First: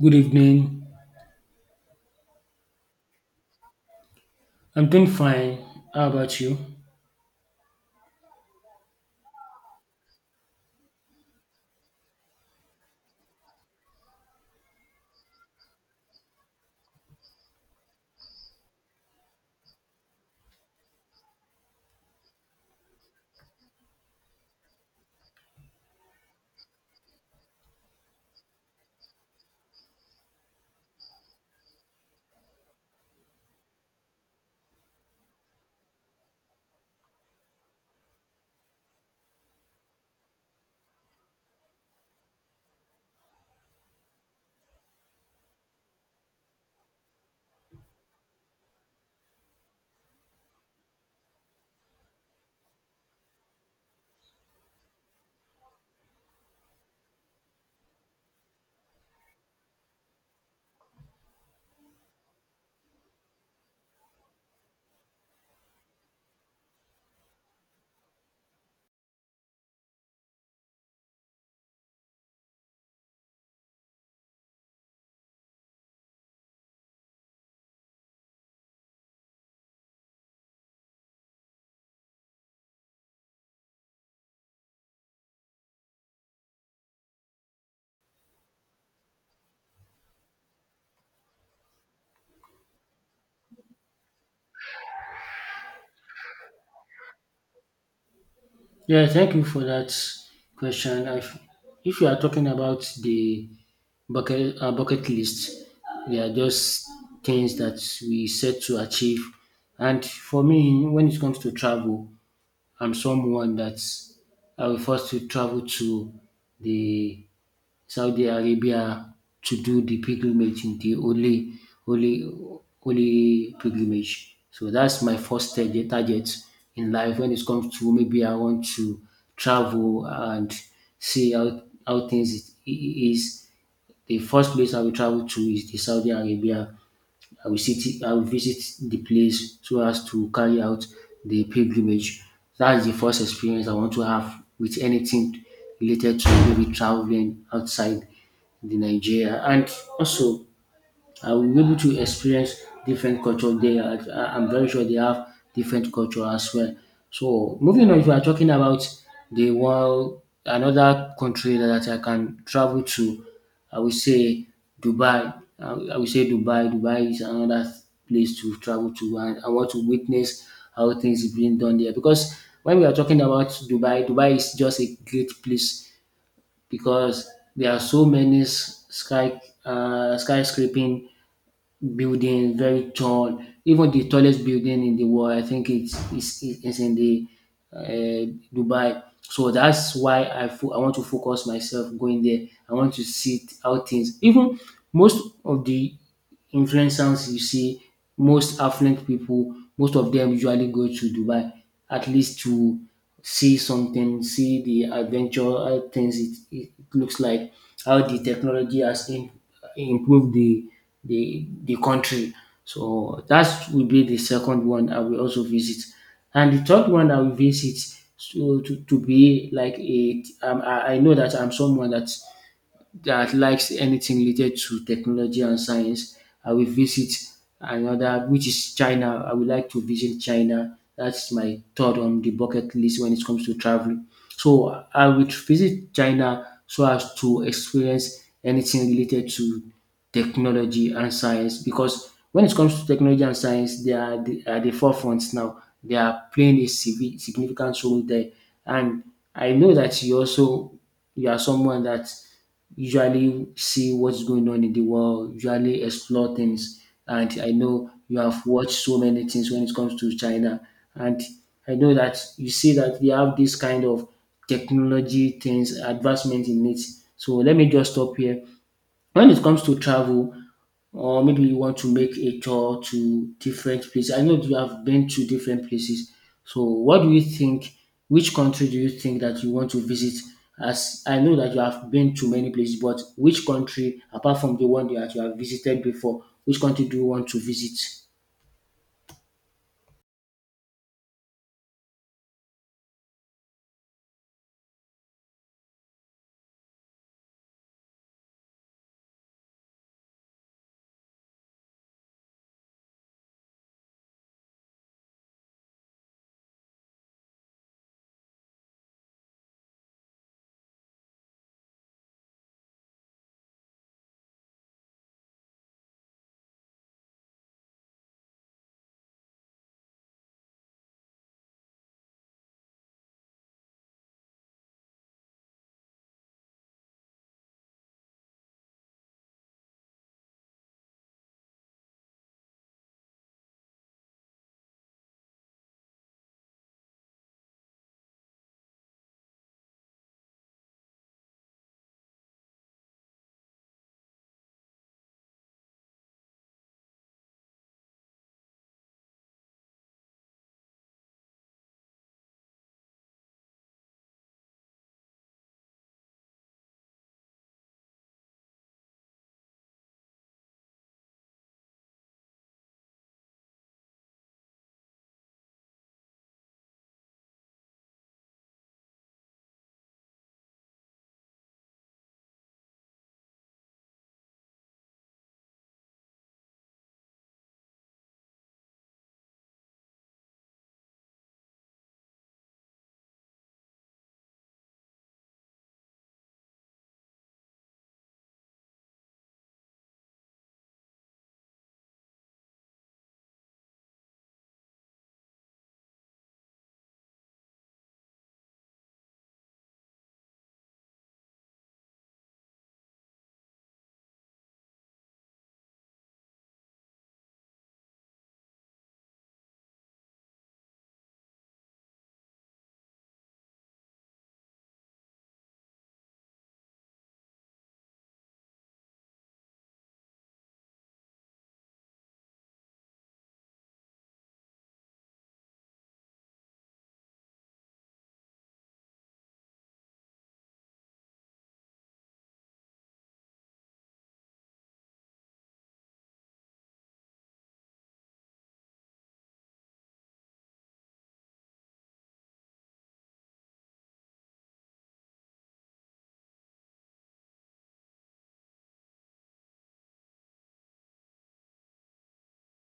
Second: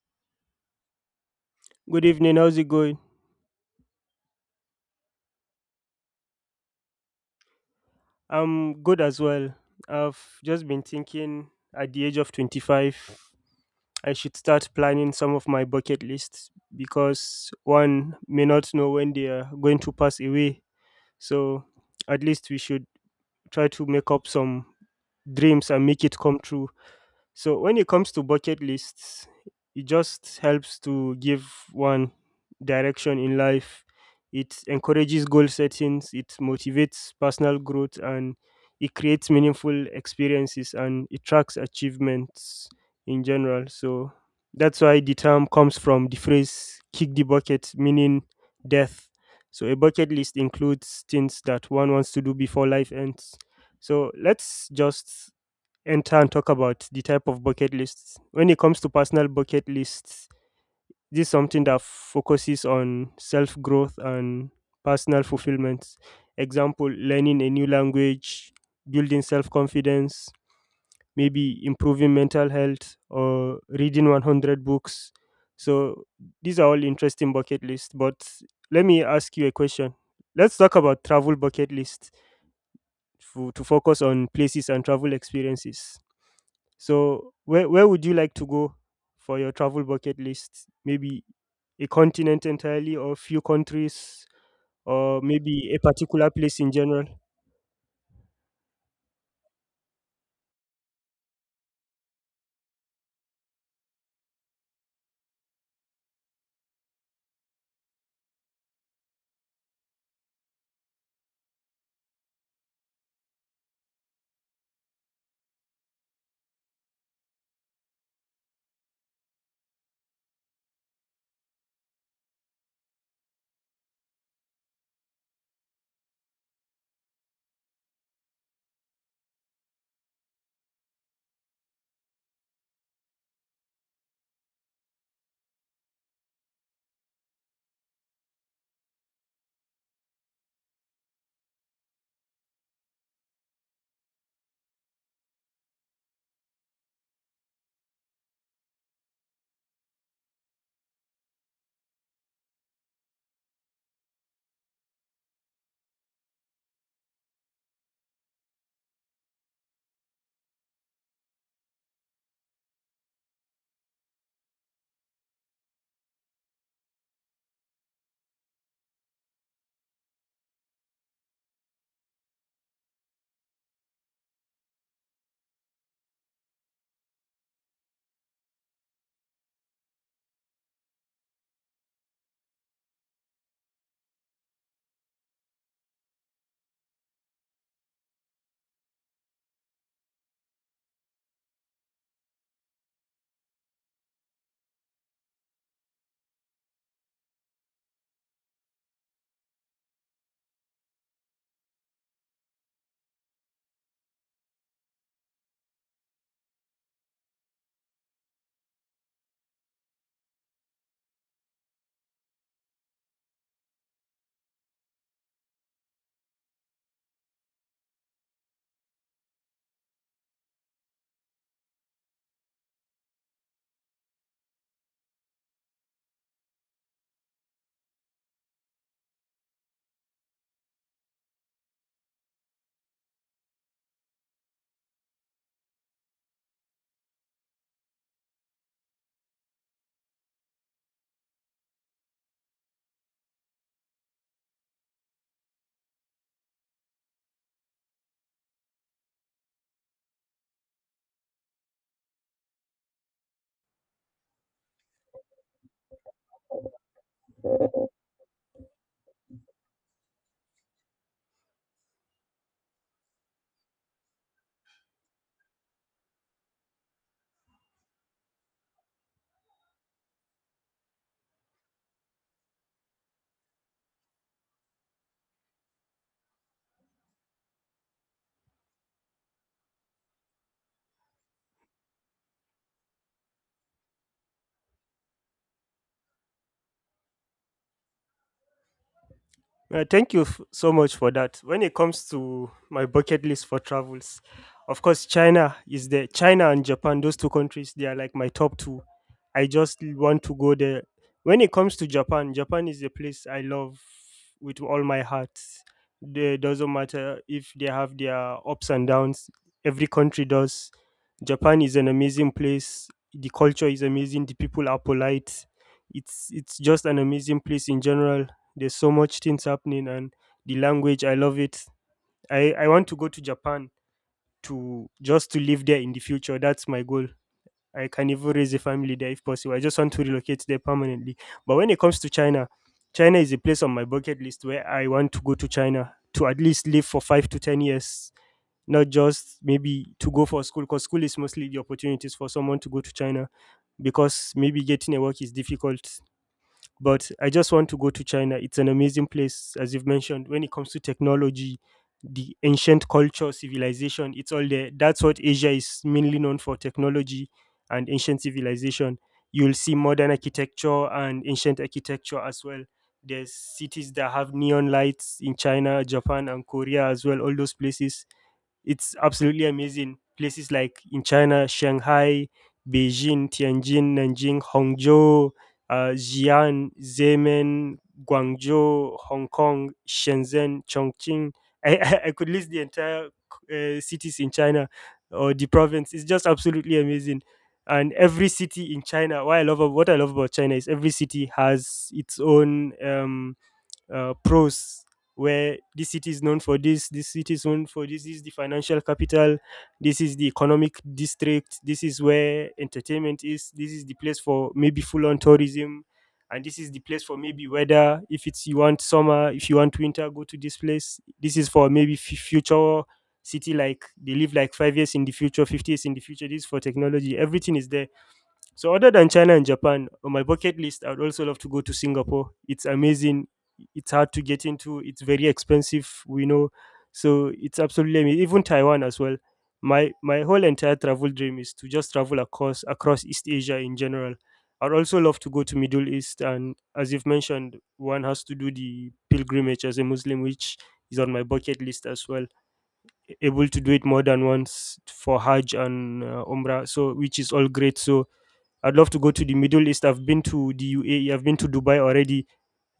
Good evening. Good evening. How's it going? I'm doing fine. How about you? I'm good as well. I've just been thinking at the age of 25, I should start planning some of my bucket lists because one may not know when they are going to pass away. So at least we should try to make up some dreams and make it come true. So when it comes to bucket lists, it just helps to give one direction in life. It encourages goal settings, it motivates personal growth, and it creates meaningful experiences and it tracks achievements in general. So that's why the term comes from the phrase kick the bucket, meaning death. So a bucket list includes things that one wants to do before life ends. So let's just enter and talk about the type of bucket lists. When it comes to personal bucket lists, this is something that focuses on self growth and personal fulfillment. Example, learning a new language, building self confidence, maybe improving mental health, or reading 100 books. So, these are all interesting bucket lists. But let me ask you a question. Let's talk about travel bucket lists to focus on places and travel experiences. So where would you like to go for your travel bucket list? Maybe a continent entirely or few countries or maybe a particular place in general? Yeah, thank you for that question. I, if you are talking about the bucket list, they are just things that we set to achieve. And for me, when it comes to travel, I'm someone that I will first to travel to the Saudi Arabia to do the pilgrimage in the Holy Holy pilgrimage. So that's my first target in life when it comes to maybe I want to travel and see how things is. The first place I will travel to is the Saudi Arabia. I will visit the place so as to carry out the pilgrimage. That is the first experience I want to have with anything related to maybe traveling outside the Nigeria. And also I will be able to experience different culture there. I'm very sure they have different culture as well. So moving on, if we are talking about the one another country that I can travel to, I would say Dubai. I, I would say Dubai. Dubai is another place to travel to, and I want to witness how things is being done there. Because when we are talking about Dubai, Dubai is just a great place because there are so many skyscraping building, very tall. Even the tallest building in the world, I think it's in the uh, Dubai. So that's why I want to focus myself going there. I want to see how things. Even most of the influencers you see, most affluent people, most of them usually go to Dubai at least to see something, see the adventure how things it looks like, how the technology improved the country. So that will be the second one I will also visit. And the third one I will visit so to be like a I know that I'm someone that likes anything related to technology and science, I will visit another, which is China. I would like to visit China. That's my third on the bucket list when it comes to traveling. So I will visit China so as to experience anything related to technology and science because when it comes to technology and science, they are the, at the forefront now. They are playing a significant role there. And I know that you also you are someone that usually see what's going on in the world, usually explore things. And I know you have watched so many things when it comes to China. And I know that you see that they have this kind of technology things, advancement in it. So let me just stop here. When it comes to travel, or maybe you want to make a tour to different places. I know you have been to different places. So what do you think? Which country do you think that you want to visit? As I know that you have been to many places, but which country, apart from the one that you have visited before, which country do you want to visit? Thank you so much for that. When it comes to my bucket list for travels, of course, China is there. China and Japan, those two countries, they are like my top two. I just want to go there. When it comes to Japan, Japan is a place I love with all my heart. It doesn't matter if they have their ups and downs, every country does. Japan is an amazing place. The culture is amazing. The people are polite. It's just an amazing place in general. There's so much things happening, and the language, I love it. I want to go to Japan to just to live there in the future. That's my goal. I can even raise a family there if possible. I just want to relocate there permanently. But when it comes to China, China is a place on my bucket list where I want to go to China to at least live for 5 to 10 years, not just maybe to go for school, because school is mostly the opportunities for someone to go to China because maybe getting a work is difficult, but I just want to go to China. It's an amazing place, as you've mentioned. When it comes to technology, the ancient culture, civilization, it's all there. That's what Asia is mainly known for, technology and ancient civilization. You'll see modern architecture and ancient architecture as well. There's cities that have neon lights in China, Japan, and Korea as well, all those places. It's absolutely amazing. Places like in China, Shanghai, Beijing, Tianjin, Nanjing, Hangzhou, Xi'an, Zemen, Guangzhou, Hong Kong, Shenzhen, Chongqing. I could list the entire cities in China or the province. It's just absolutely amazing. And every city in China, what I love about China is every city has its own pros, where this city is known for this, this city is known for this, this is the financial capital, this is the economic district, this is where entertainment is, this is the place for maybe full on tourism, and this is the place for maybe weather. If it's you want summer, if you want winter, go to this place. This is for maybe future city, like they live like 5 years in the future, 50 years in the future. This is for technology. Everything is there. So other than China and Japan, on my bucket list, I'd also love to go to Singapore. It's amazing. It's hard to get into. It's very expensive. We know, so it's absolutely amazing. Even Taiwan as well. My whole entire travel dream is to just travel across East Asia in general. I'd also love to go to Middle East, and as you've mentioned, one has to do the pilgrimage as a Muslim, which is on my bucket list as well. Able to do it more than once for Hajj and Umrah, so which is all great. So I'd love to go to the Middle East. I've been to the UAE. I've been to Dubai already.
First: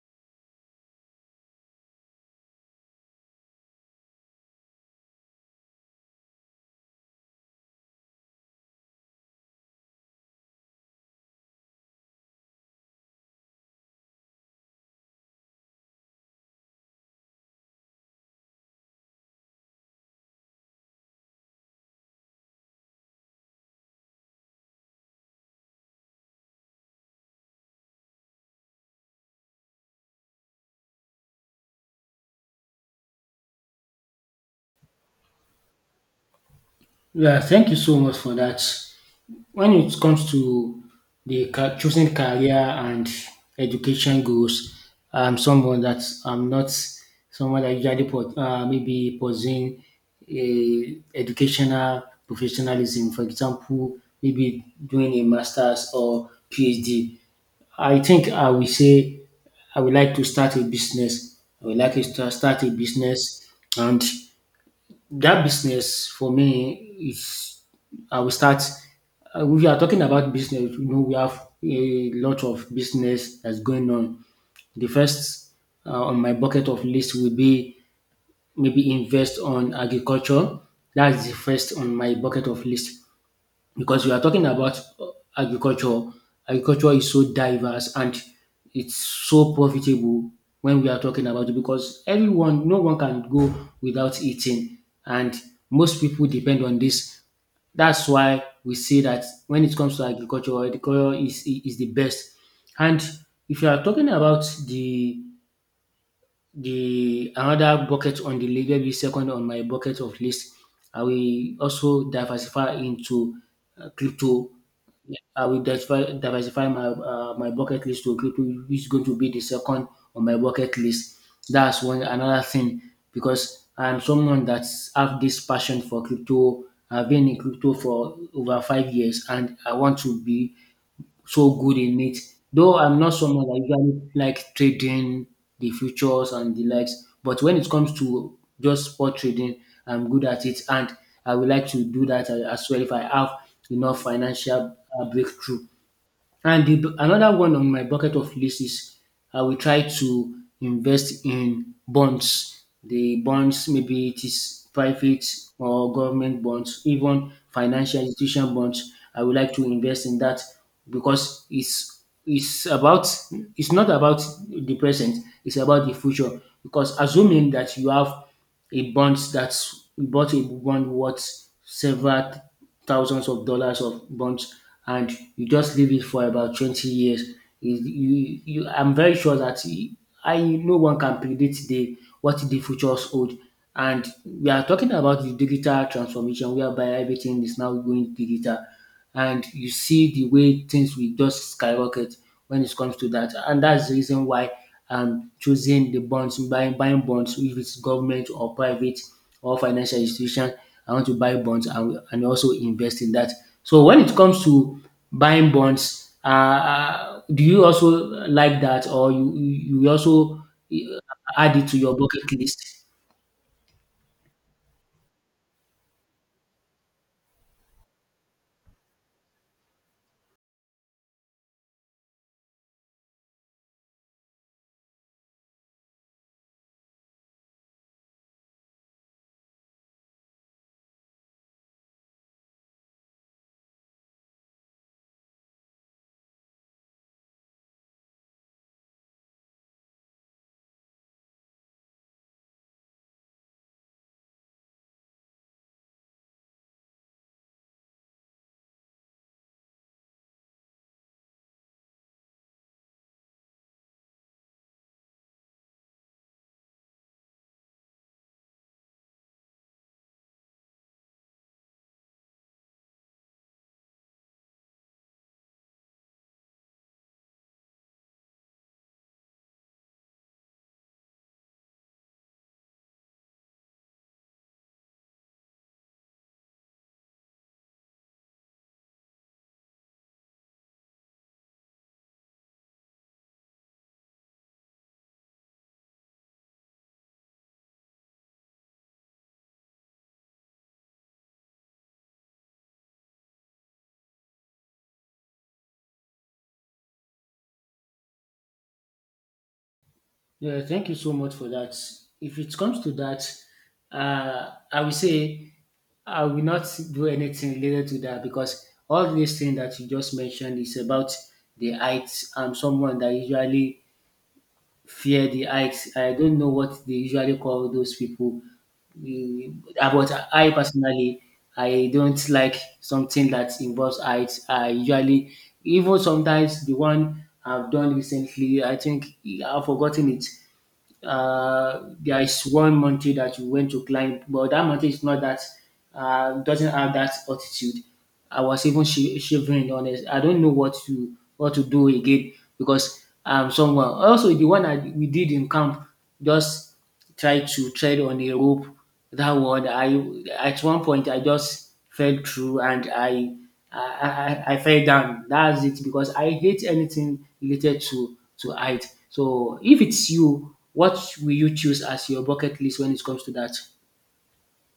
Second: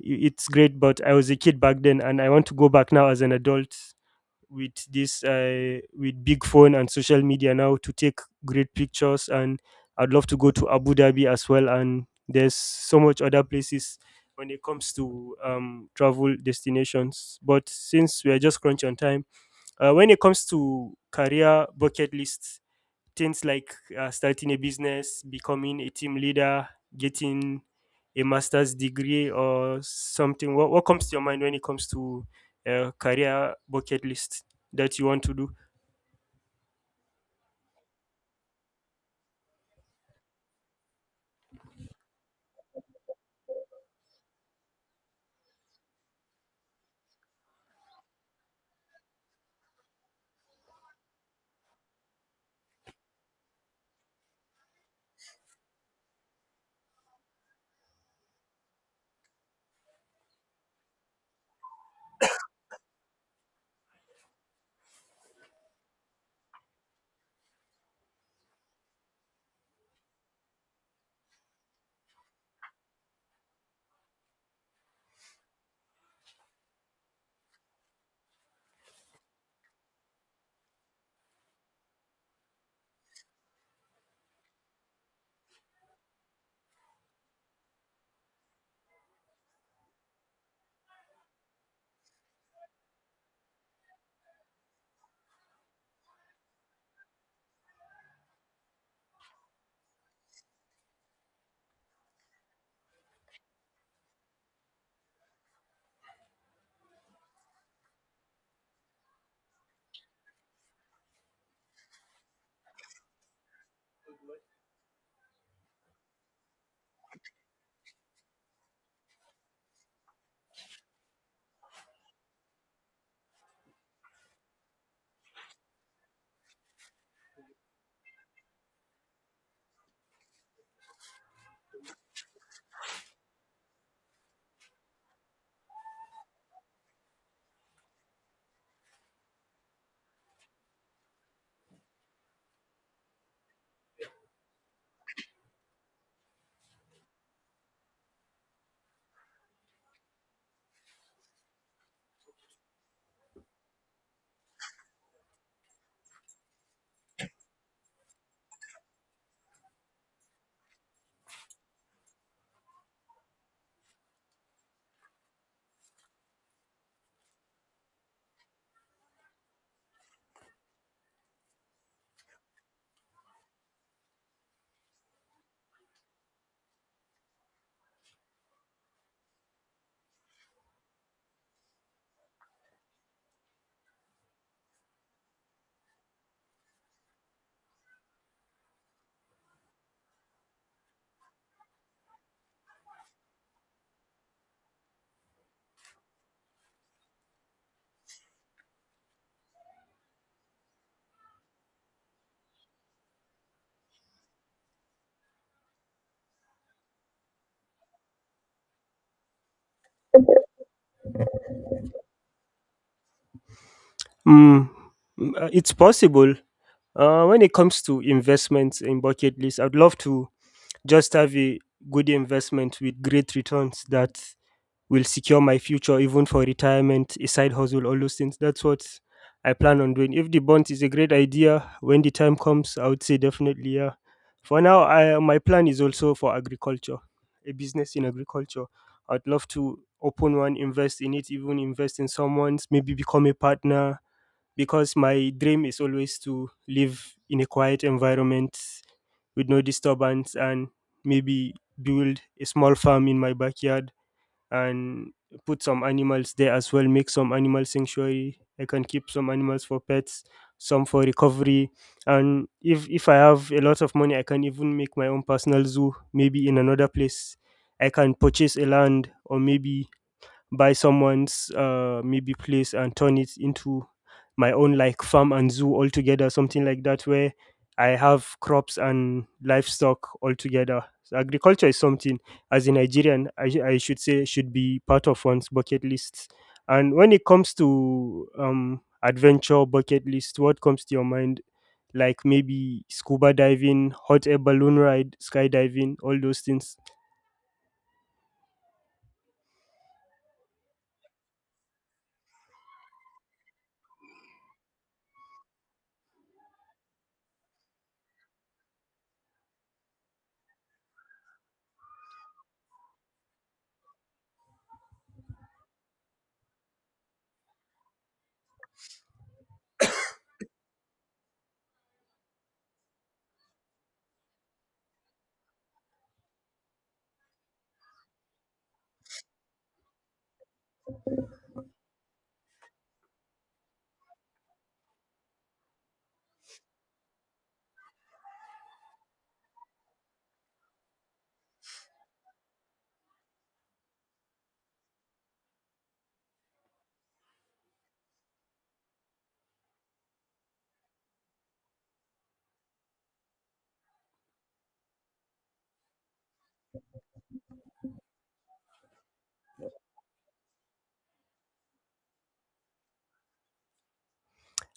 It's great, but I was a kid back then, and I want to go back now as an adult with this with big phone and social media now to take great pictures. And I'd love to go to Abu Dhabi as well. And there's so much other places when it comes to travel destinations. But since we are just crunch on time, when it comes to career bucket lists, things like starting a business, becoming a team leader, getting a master's degree or something? What comes to your mind when it comes to a career bucket list that you want to do? Yeah, thank you so much for that. When it comes to the choosing career and education goals, I'm someone that I'm not someone that usually put, maybe pursuing a educational professionalism. For example, maybe doing a master's or PhD. I think I will say I would like to start a business. I would like to start a business, and that business for me is I will start. We are talking about business. You know, we have a lot of business that's going on. The first on my bucket of list will be maybe invest on agriculture. That's the first on my bucket of list because you are talking about agriculture. Agriculture is so diverse and it's so profitable when we are talking about it because everyone, no one can go without eating, and most people depend on this. That's why we say that when it comes to agriculture, agriculture is the best. And if you are talking about the another bucket on the list, maybe second on my bucket of list, I will also diversify into crypto. I will diversify my my bucket list to crypto, which is going to be the second on my bucket list. That's one another thing because I'm someone that's have this passion for crypto. I've been in crypto for over 5 years, and I want to be so good in it. Though I'm not someone that usually like trading the futures and the likes, but when it comes to just spot trading, I'm good at it, and I would like to do that as well if I have enough financial breakthrough. And the another one on my bucket of list is I will try to invest in bonds. The bonds, maybe it is private or government bonds, even financial institution bonds. I would like to invest in that because it's about it's not about the present, it's about the future. Because assuming that you have he bonds that's he bought a bond worth several thousands of dollars of bonds, and you just leave it for about 20 years. I'm very sure that I no one can predict the what the futures hold. And we are talking about the digital transformation whereby everything is now going digital and you see the way things will just skyrocket when it comes to that. And that's the reason why I'm choosing the bonds, buying bonds, if it's government or private or financial institution. I want to buy bonds and also invest in that. So when it comes to buying bonds, do you also like that, or you also uh, add it to your bucket list? Mm, it's possible. When it comes to investments in bucket list, I'd love to just have a good investment with great returns that will secure my future even for retirement, a side hustle, all those things. That's what I plan on doing. If the bonds is a great idea, when the time comes, I would say definitely, yeah. For now, my plan is also for agriculture, a business in agriculture. I'd love to open one, invest in it, even invest in someone's, maybe become a partner. Because my dream is always to live in a quiet environment with no disturbance and maybe build a small farm in my backyard and put some animals there as well. Make some animal sanctuary. I can keep some animals for pets, some for recovery. And if I have a lot of money, I can even make my own personal zoo. Maybe in another place I can purchase a land, or maybe buy someone's maybe place and turn it into my own, like farm and zoo altogether, something like that, where I have crops and livestock altogether. So agriculture is something, as a Nigerian, I should say, should be part of one's bucket list. And when it comes to adventure bucket list, what comes to your mind? Like maybe scuba diving, hot air balloon ride, skydiving, all those things. Yeah, thank you so much for that. If it comes to that, I will say I will not do anything related to that because all these things that you just mentioned is about the heights. I'm someone that usually fear the heights. I don't know what they usually call those people. We- But I personally, I don't like something that involves heights. I usually, even sometimes the one I've done recently, I think I've forgotten it there is one mountain that we went to climb, but that mountain is not that doesn't have that altitude. I was even shivering. Honest, I don't know what to do again because I'm someone. Also, the one that we did in camp just try to tread on a rope. That one, I at one point I just fell through and I fell down. That's it because I hate anything related to height. So if it's you, what will you choose as your bucket list when it comes to that?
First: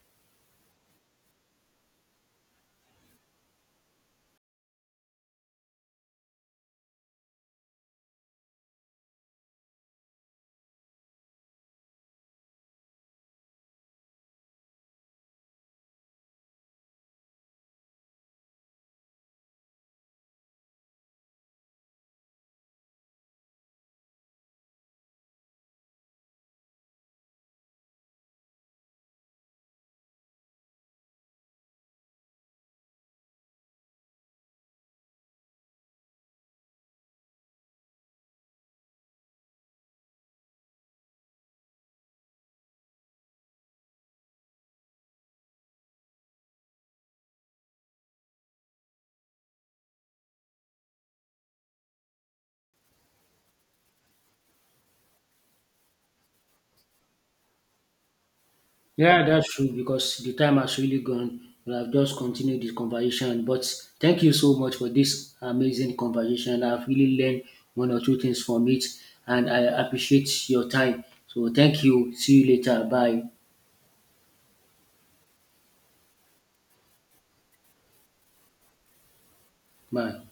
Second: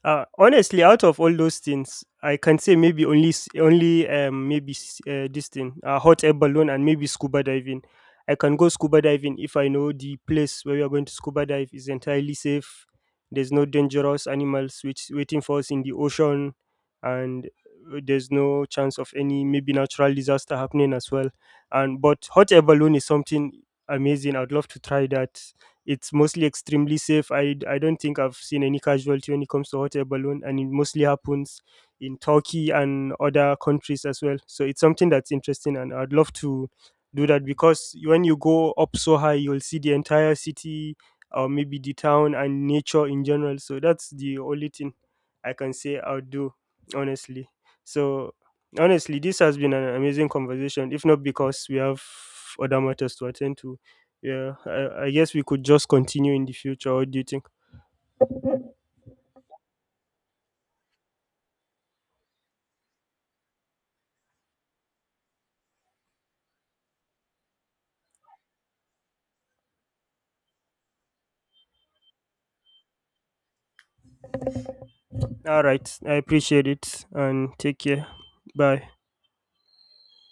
Honestly, out of all those things, I can say maybe only this thing, hot air balloon, and maybe scuba diving. I can go scuba diving if I know the place where we are going to scuba dive is entirely safe. There's no dangerous animals which waiting for us in the ocean, and there's no chance of any maybe natural disaster happening as well. And but hot air balloon is something amazing. I'd love to try that. It's mostly extremely safe. I don't think I've seen any casualty when it comes to hot air balloon, and it mostly happens in Turkey and other countries as well. So it's something that's interesting, and I'd love to do that because when you go up so high, you'll see the entire city or maybe the town and nature in general. So that's the only thing I can say I'll do, honestly. So honestly, this has been an amazing conversation, if not because we have other matters to attend to. Yeah, I guess we could just continue in the future. What do you think? Yeah, that's true because the time has really gone. We have just continued this conversation, but thank you so much for this amazing conversation. I've really learned one or two things from it, and I appreciate your time. So, thank you. See you later. Bye. All right. I appreciate it and take care. Bye. Bye.